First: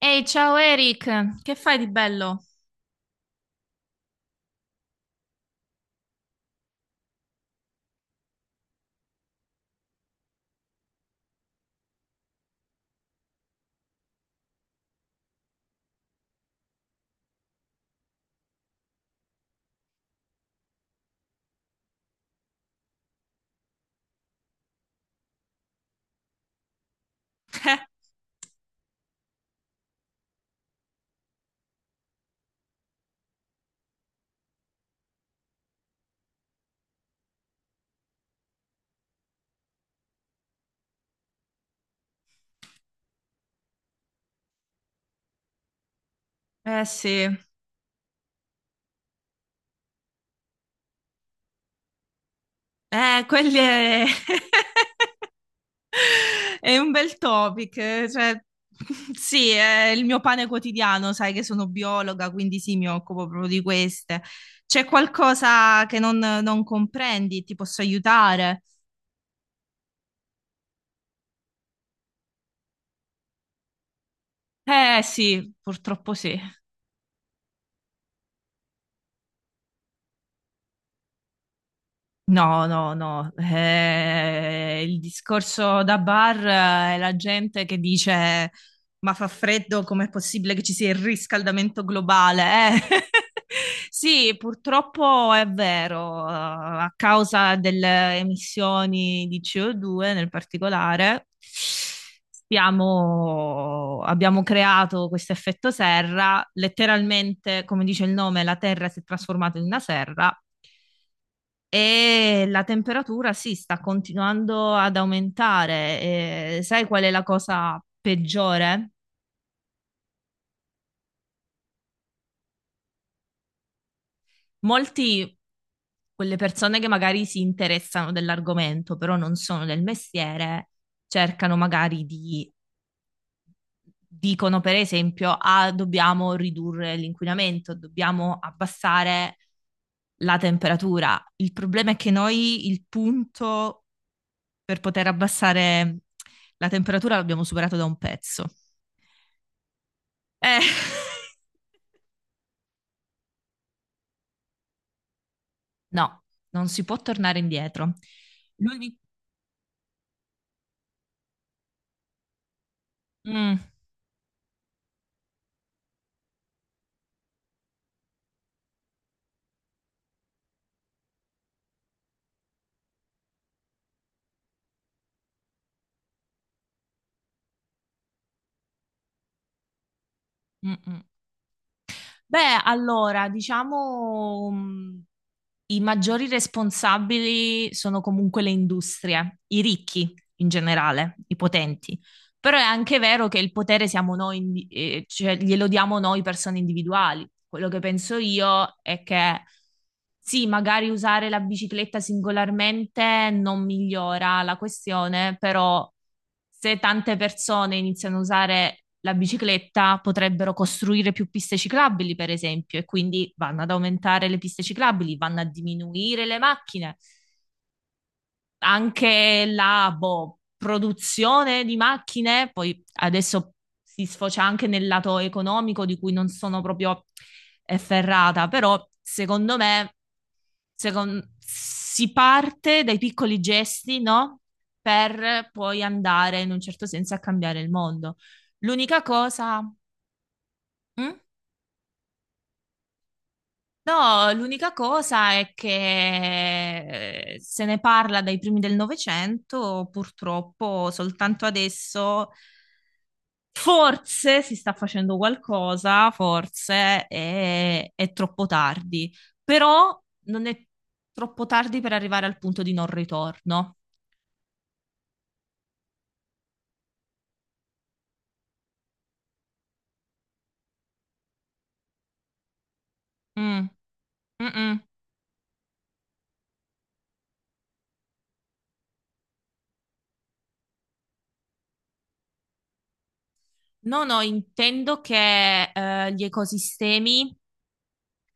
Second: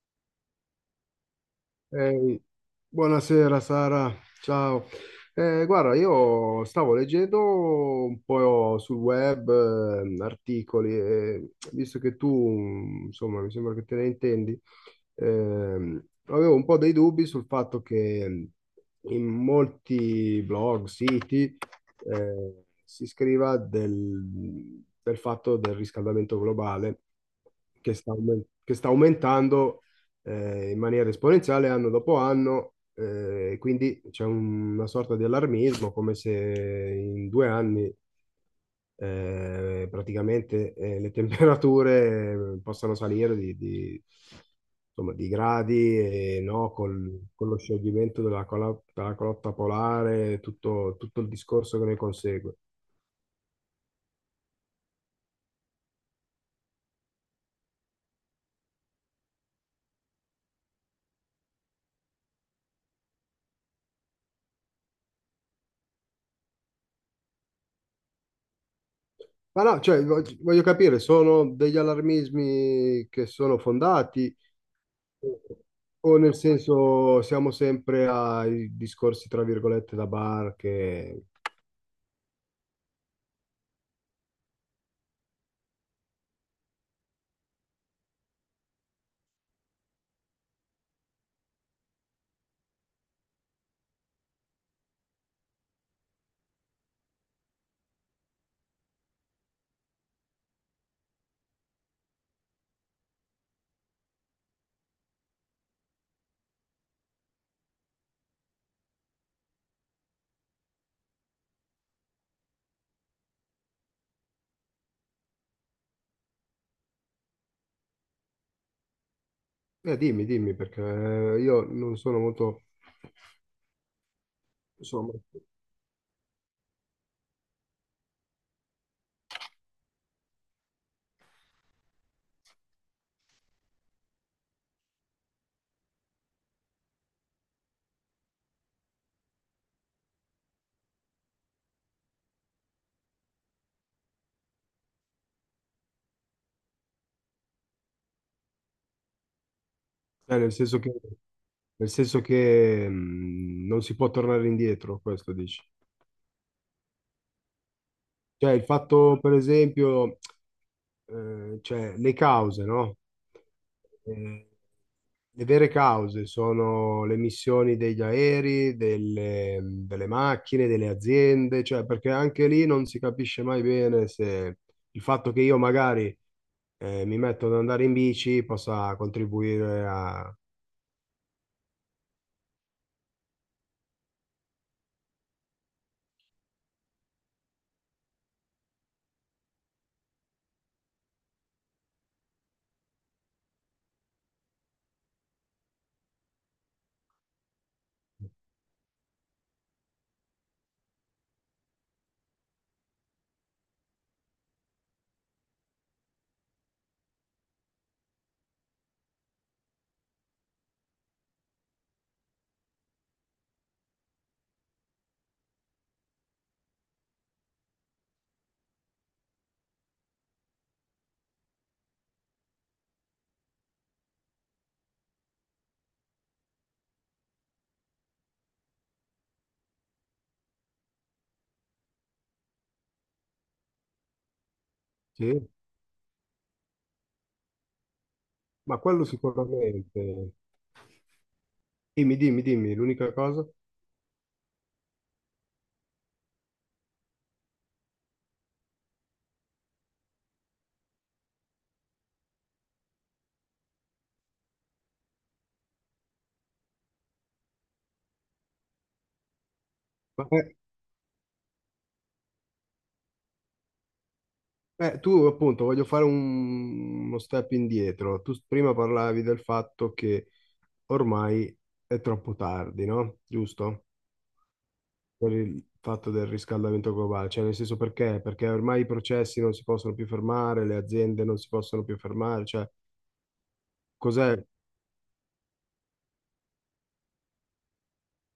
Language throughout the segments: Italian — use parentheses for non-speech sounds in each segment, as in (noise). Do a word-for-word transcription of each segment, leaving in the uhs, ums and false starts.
Ehi, ciao Eric, che fai di Ehi, bello? buonasera Sara, ciao. Eh, guarda, io stavo leggendo un po' sul web eh, articoli e visto che tu, insomma, mi sembra che te ne intendi, ehm, avevo un po' dei dubbi sul fatto che in molti blog, siti, eh, si scriva del, del fatto del riscaldamento globale che (laughs) sta, aumen- che sta aumentando eh, in maniera esponenziale anno dopo anno, eh, quindi c'è un- una sorta di allarmismo, come se in due anni eh, praticamente eh, le temperature eh, possano salire di, di- insomma, di gradi, e, no, Eh eh sì, col- con lo scioglimento della, colo- della calotta polare, tutto, tutto il discorso che ne consegue. eh, quelli è... (laughs) È un bel topic, eh, cioè (laughs) sì, è il mio pane quotidiano, sai che sono biologa, quindi sì, mi occupo proprio di queste. C'è qualcosa che non, non comprendi? Ti posso aiutare? Ma no, cioè, vog- voglio capire, sono degli allarmismi che sono fondati? Eh sì, purtroppo O nel sì. senso, siamo sempre ai discorsi, tra virgolette, da bar che... No, no, no. Eh, il discorso da bar eh, è la gente che dice: "Ma fa freddo, com'è possibile che ci sia il riscaldamento globale, eh?" (laughs) Sì, purtroppo è vero, eh, a causa delle emissioni di ci o due nel particolare, stiamo- abbiamo creato questo effetto serra, letteralmente, come dice il nome, la Terra si è trasformata in una serra e la temperatura sì, sta continuando ad aumentare. E sai qual è la cosa peggiore? Eh, dimmi, dimmi, perché eh, io non sono molto... Insomma, Molti, quelle persone che magari si interessano dell'argomento, però non sono del mestiere, cercano magari di, dicono per esempio: "Ah, dobbiamo ridurre l'inquinamento, dobbiamo abbassare la temperatura". Il problema è che noi il punto per poter abbassare la temperatura l'abbiamo superato da un pezzo. eh, nel Eh, senso che, nel senso che mh, non si può tornare indietro, questo dici. No, non si può tornare indietro. Cioè, il L'uni- fatto, per esempio, eh, cioè, le cause, no? Mm, Eh, Le vere cause sono le emissioni degli aerei, delle, delle macchine, delle aziende, cioè perché anche lì non si capisce mai bene se il fatto che io magari eh, mi metto ad andare in bici possa contribuire a... mm, mm. Beh, allora, diciamo, mm, i maggiori responsabili sono comunque le industrie, i ricchi in generale, i potenti. Però è anche vero che il potere siamo noi, indi- eh, cioè glielo diamo noi persone individuali. Quello che penso io è che sì, magari usare la bicicletta singolarmente non migliora la questione, però se tante persone iniziano a usare la bicicletta, potrebbero costruire più piste ciclabili, per esempio, e quindi vanno ad aumentare le piste ciclabili, vanno a diminuire le macchine. Anche la boh, produzione di macchine, poi adesso si sfocia anche nel lato economico di cui non sono proprio efferrata, però secondo me secon- si parte dai piccoli gesti, no? Sì, Per poi andare in un certo senso a cambiare il mondo. ma L'unica quello cosa, sicuramente. mm? Dimmi, dimmi, dimmi, l'unica cosa. No, l'unica cosa è che eh, se ne parla dai primi del Novecento, purtroppo soltanto adesso forse si sta facendo qualcosa, forse è, è troppo tardi, però Ma, non eh, è troppo tardi per arrivare al punto di non ritorno. Eh, tu appunto voglio fare un- uno step indietro. Tu prima parlavi del fatto che ormai è troppo tardi, no? Mm. Giusto? Mm-mm. Per il fatto del riscaldamento globale, cioè nel senso perché? Perché ormai i processi non si possono più fermare, le aziende non si possono più fermare, cioè No, no, cos'è? intendo che eh, gli ecosistemi.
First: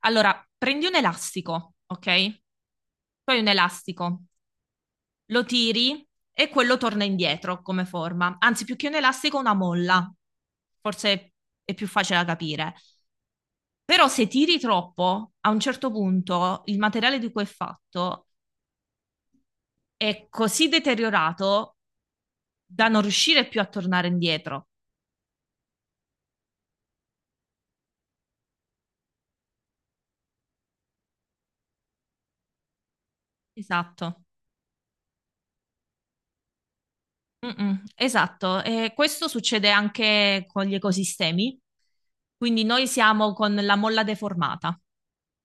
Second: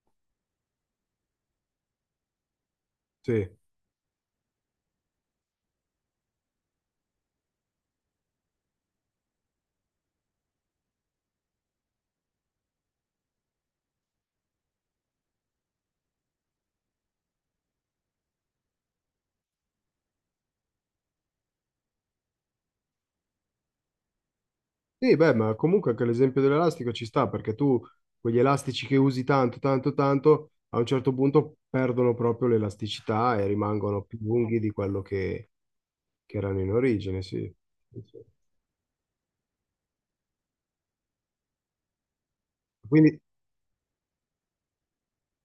Allora, prendi un elastico, ok? Poi un Sì. elastico, lo tiri e quello torna indietro come forma. Anzi, più che un elastico, una molla. Forse è più facile da capire. Però se tiri troppo, a un certo punto il materiale di cui è fatto è così deteriorato da non riuscire più a tornare indietro. Sì, beh, ma comunque anche l'esempio dell'elastico ci sta, perché tu quegli elastici che usi tanto, tanto, tanto, a un certo punto perdono proprio l'elasticità e rimangono più Esatto. lunghi di quello che, che erano in origine, sì. Mm-mm, Sì, sì. esatto, e questo succede anche con gli ecosistemi, quindi noi Quindi, siamo con la molla deformata.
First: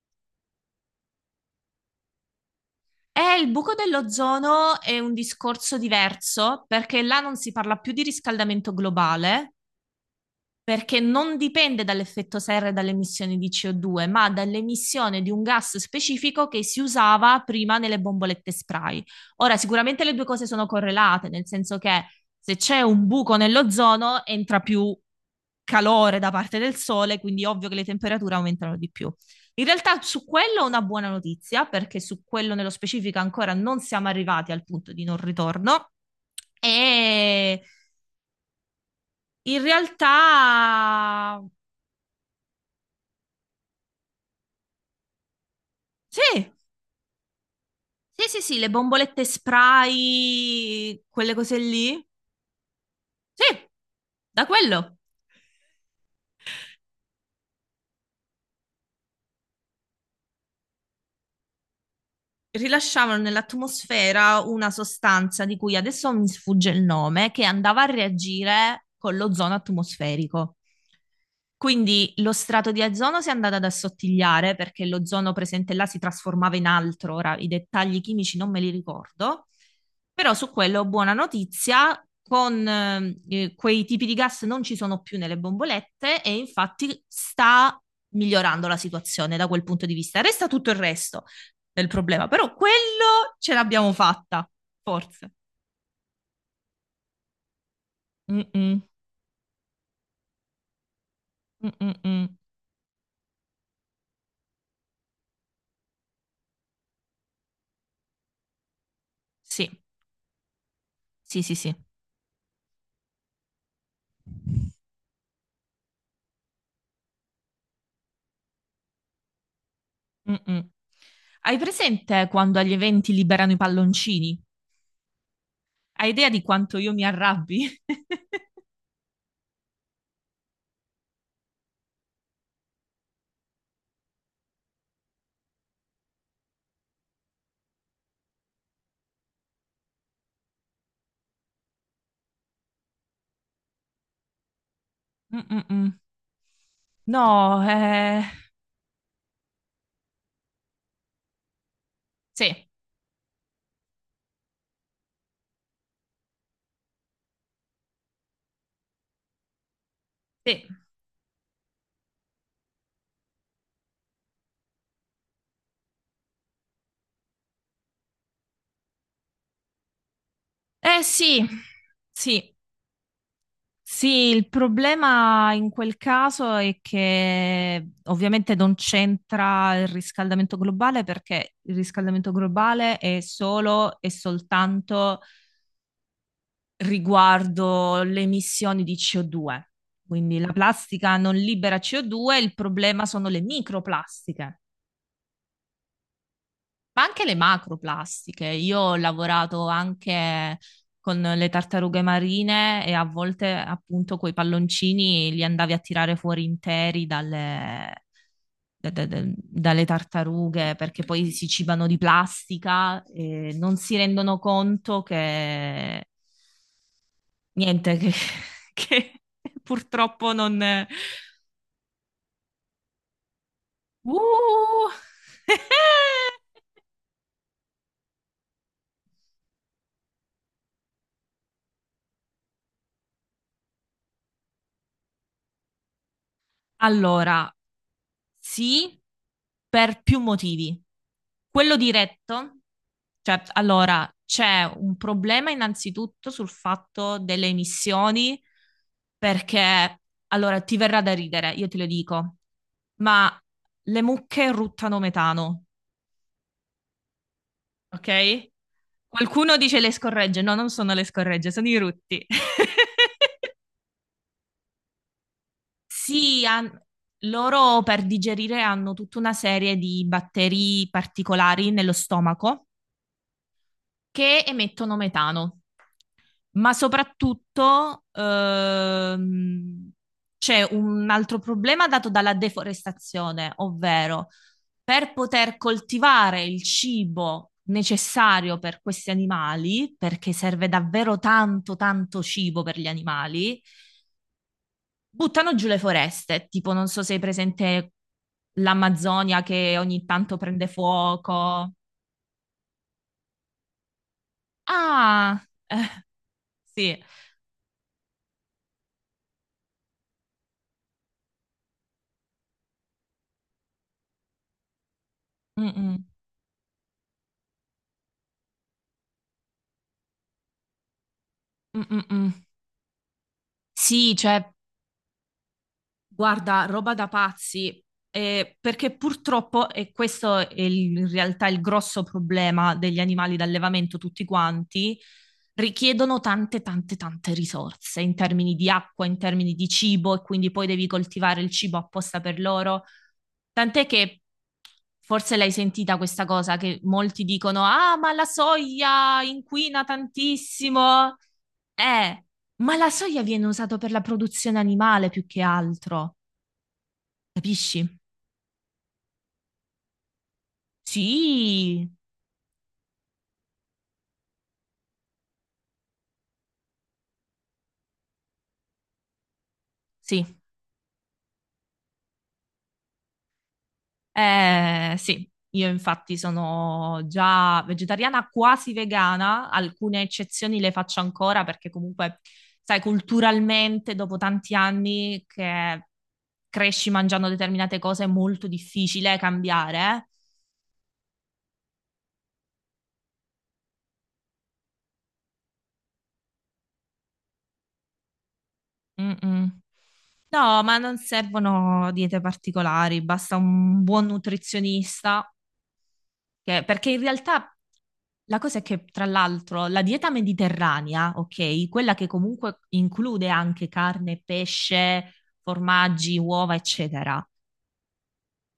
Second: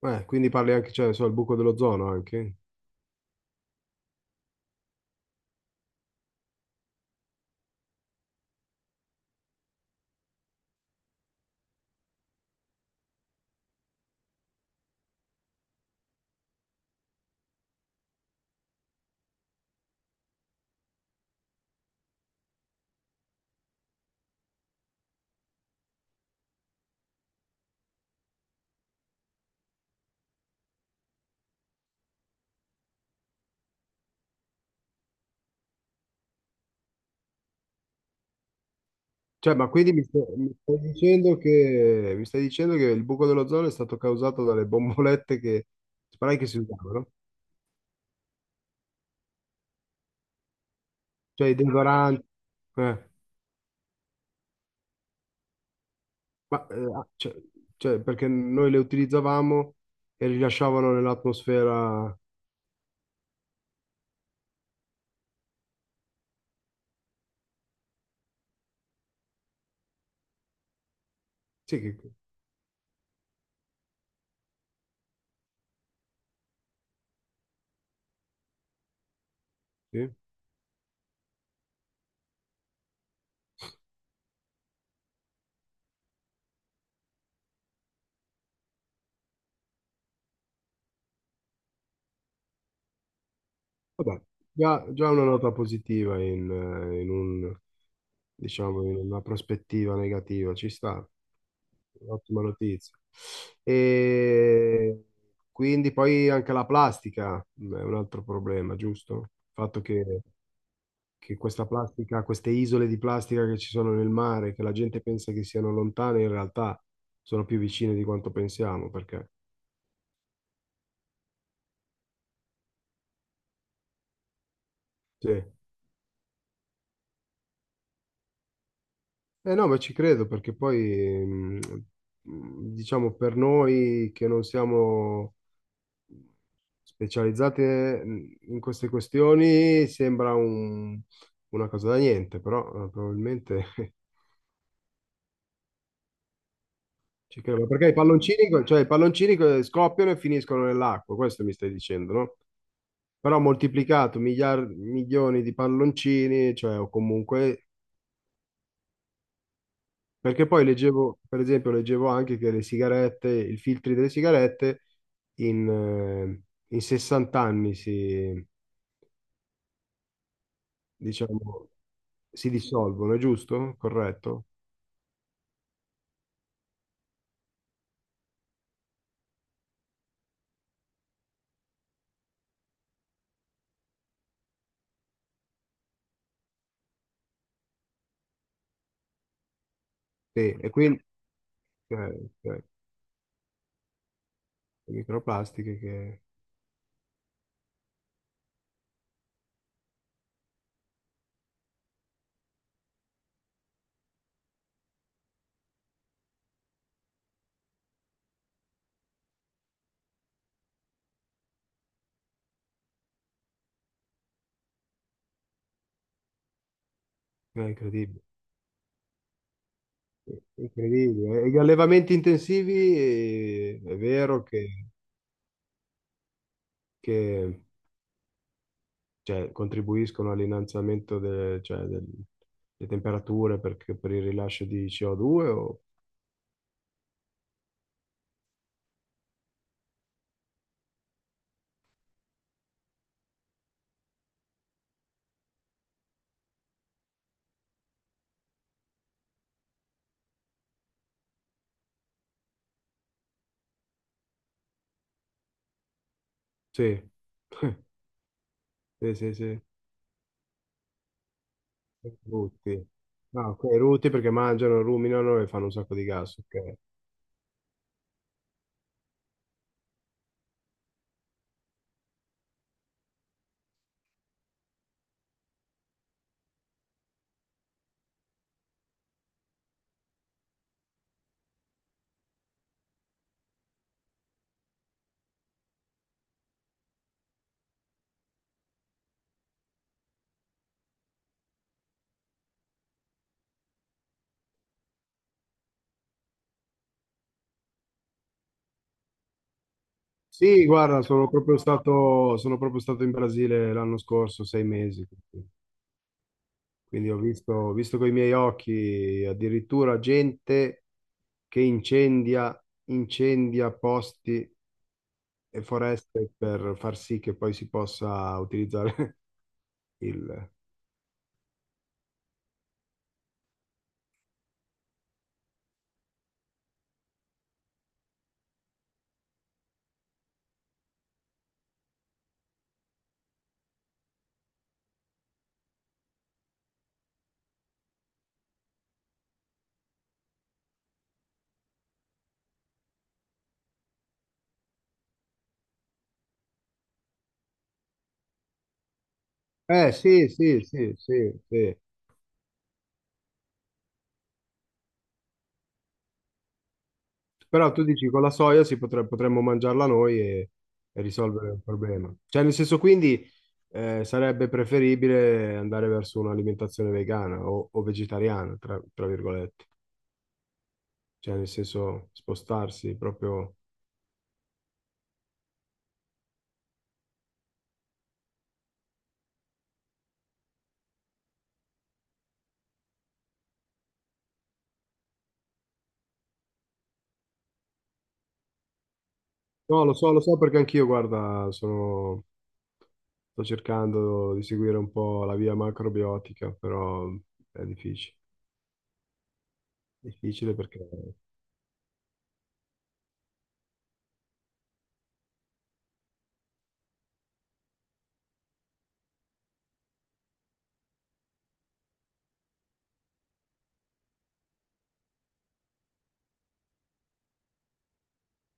eh, quindi parli anche, cioè, non so, il buco dell'ozono anche. E il buco dell'ozono è un discorso diverso perché là non si parla più di riscaldamento globale, perché non dipende dall'effetto serra e dalle emissioni di ci o due, ma dall'emissione di un gas specifico che si usava prima nelle bombolette spray. Ora, sicuramente le due cose sono correlate, nel senso che se c'è un buco nell'ozono, entra più calore da parte del sole, quindi è ovvio che le temperature aumentano di più. In realtà su quello è una buona notizia, perché su quello nello specifico ancora non siamo arrivati al punto di non ritorno. E Cioè, in ma quindi mi realtà stai, mi stai dicendo che, mi stai dicendo che il buco dell'ozono è stato causato dalle bombolette che sparai che sì. si usavano? Sì, sì, sì, le bombolette spray, quelle Cioè, i cose lì. deodoranti. Eh. Sì, da quello. Ma, eh, ah, cioè, cioè, perché noi le utilizzavamo e rilasciavano nell'atmosfera. Rilasciavano nell'atmosfera una sostanza di cui adesso mi sfugge il nome, che andava a reagire con l'ozono atmosferico. Sì, che, Quindi lo strato di ozono si è andato ad assottigliare perché l'ozono presente là si trasformava in altro, ora i dettagli chimici non me li ricordo, sì. però su quello buona notizia, con eh, eh, quei tipi di gas non ci sono più nelle bombolette e infatti sta migliorando la situazione da quel punto di vista. Resta tutto il resto, del problema, però quello ce l'abbiamo Vabbè, fatta, già, già una forse. nota positiva in, eh, in un, Mm-mm, diciamo, in una prospettiva negativa, ci sta. mm-mm-mm. Ottima notizia. E quindi poi anche la plastica è un altro problema, giusto? Il Sì, fatto che, che sì, sì, questa sì. plastica, queste isole di plastica che ci sono nel mare, che la gente pensa che siano lontane, in realtà sono più vicine di quanto pensiamo, perché Mm-mm. Hai presente quando agli eventi liberano i palloncini? sì. Hai idea di quanto io mi arrabbi? (laughs) Eh no, ma ci credo perché poi, mm, mm, diciamo, per noi che non siamo specializzate mm, in queste questioni sembra un- una cosa da niente, però eh, probabilmente (laughs) Mm-mm-mm. ci No, credo. Ma perché i eh... palloncini, cioè, i palloncini che scoppiano e finiscono nell'acqua, questo mi stai dicendo, no? Sì, Però moltiplicato miliar- milioni di palloncini, cioè, o comunque perché poi sì. leggevo, per esempio, leggevo anche che le sigarette, i filtri delle sigarette in, eh, in sessanta anni si, Eh sì, diciamo, si sì. dissolvono, è giusto? Sì, Corretto? il problema in quel caso è che ovviamente non c'entra il riscaldamento globale perché il riscaldamento globale è solo e soltanto riguardo le emissioni di ci o due. Quindi la Sì, e quindi plastica non libera cioè, ci o due, il cioè, problema sono le microplastiche. le microplastiche che Ma anche le macroplastiche. Io ho lavorato anche con le tartarughe marine e a volte appunto quei palloncini li andavi a tirare fuori interi dalle, da- da- da- dalle tartarughe perché poi si cibano di plastica e non si rendono conto che è niente, che, incredibile, (laughs) che purtroppo è non... incredibile. E gli allevamenti intensivi eh, è vero che, Uh! (laughs) che, cioè, contribuiscono all'innalzamento de- cioè, del- delle temperature perché- per il rilascio di C O due o due o Allora, sì, per più motivi. Quello diretto, cioè, allora, c'è un problema innanzitutto sul fatto delle emissioni, perché, allora, ti verrà da ridere, io te lo dico, ma le mucche ruttano metano, sì, (laughs) ok? sì, sì, Qualcuno sì. dice le scorregge, no, non sono le scorregge, sono i rutti. Rutti. (laughs) Ah, ok, rutti perché mangiano, ruminano e fanno un sacco di gas. Sì, han- Ok. loro per digerire hanno tutta una serie di batteri particolari nello stomaco che emettono metano, ma soprattutto ehm, c'è un altro problema dato dalla deforestazione, ovvero per poter coltivare il cibo necessario per questi animali, perché serve davvero tanto, tanto cibo per gli animali. Buttano giù le foreste, tipo non so se hai presente l'Amazzonia che ogni tanto Sì, prende guarda, sono proprio fuoco. stato, sono proprio stato in Brasile l'anno scorso, sei mesi. Ah, sì. Quindi ho visto, ho visto con i miei occhi addirittura gente che incendia, incendia posti e Mm-mm. foreste per far sì che poi si possa utilizzare (laughs) il... Mm-mm-mm. Sì, cioè guarda, roba da pazzi, eh, perché purtroppo, e questo è il- in realtà il grosso problema degli animali d'allevamento tutti quanti, richiedono tante, tante, tante risorse in termini di acqua, in termini di cibo, e quindi poi devi coltivare il cibo apposta per loro. Tant'è che forse l'hai sentita questa cosa che molti dicono: "Ah, ma la soia inquina Eh sì, sì, sì, tantissimo". sì, sì. Eh, ma la soia viene usata per la produzione animale più che altro. Però tu Capisci? dici con la soia si potre- potremmo mangiarla noi e, e risolvere il Sì, problema. Cioè, nel senso, quindi eh, sarebbe preferibile andare verso un'alimentazione vegana o, o vegetariana, tra, tra virgolette. sì, Cioè, nel senso, spostarsi proprio. eh, sì, io infatti sono già vegetariana quasi vegana, alcune eccezioni le faccio ancora perché comunque, sai, culturalmente dopo tanti anni che cresci mangiando determinate cose è molto difficile No, lo cambiare. so, lo so perché anch'io, guarda, sono- sto cercando di seguire un po' la via macrobiotica, però è difficile. Mm, mm. Difficile No, ma perché... non servono diete particolari, basta un buon nutrizionista. Che- perché in realtà la cosa è che, tra l'altro, la dieta mediterranea, ok, quella che comunque include anche carne, pesce, formaggi, uova, eccetera.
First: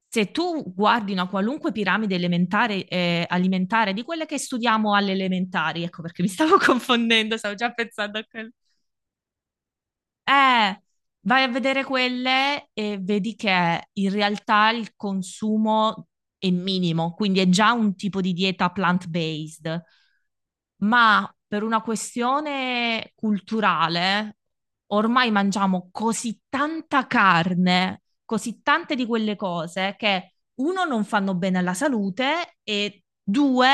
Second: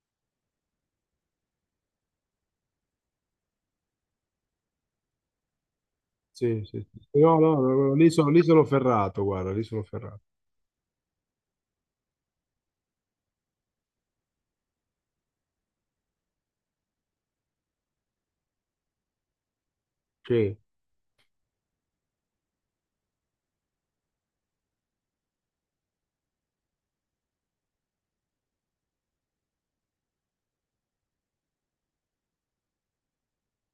Se tu guardi una qualunque piramide elementare, eh, alimentare, di quelle che studiamo alle elementari, ecco perché mi stavo (laughs) Sì, sì, sì. confondendo, No, stavo no, no, già no, lì pensando a sono, lì quello. sono ferrato, guarda, lì sono ferrato. Eh, vai a vedere quelle e vedi che in realtà il consumo è minimo, quindi è già un tipo di dieta plant-based. Sì. Ma per una questione culturale, ormai mangiamo così tanta carne, così tante di quelle cose che uno non fanno bene alla salute e due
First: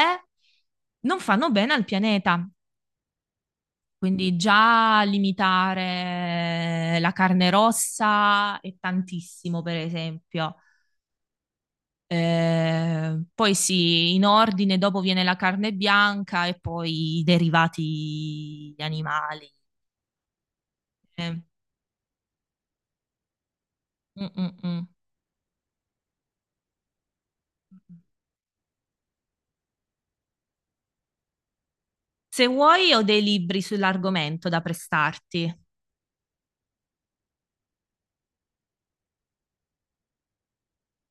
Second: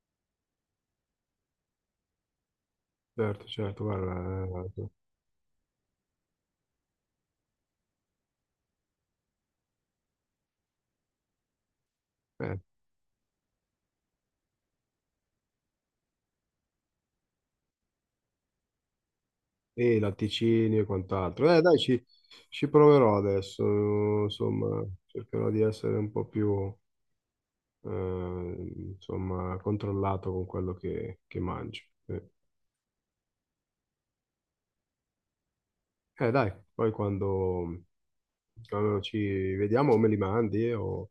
non fanno bene al pianeta. Certo, certo, Quindi guarda, eh, già limitare la carne rossa è tantissimo, per esempio. eh, Eh, poi sì, in ordine, dopo viene la carne bianca e poi i derivati animali. e latticini e Eh, quant'altro. Eh, dai, ci, ci proverò adesso, mm, mm, insomma, mm. cercherò di essere un po' più, eh, insomma, controllato con quello che, che mangio. Eh, Se vuoi, ho dei libri sull'argomento da prestarti. Eh, dai, poi quando, quando ci vediamo o me li mandi eh, o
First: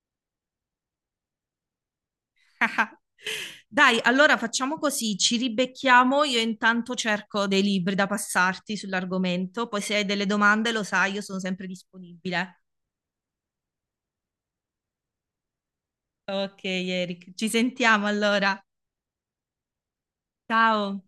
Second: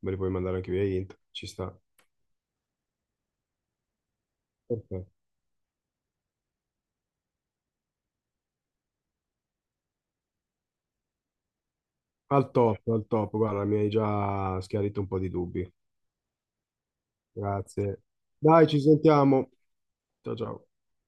me li puoi mandare anche via int, ci sta. (laughs) Dai, allora facciamo Perfetto. così, ci ribecchiamo, io intanto cerco dei libri da passarti sull'argomento, poi se hai delle domande lo sai, io sono sempre Al disponibile. top, al top, guarda, mi hai già schiarito un po' di dubbi. Ok, Eric, ci Grazie. sentiamo allora. Dai, ci sentiamo. Ciao, ciao. Ciao.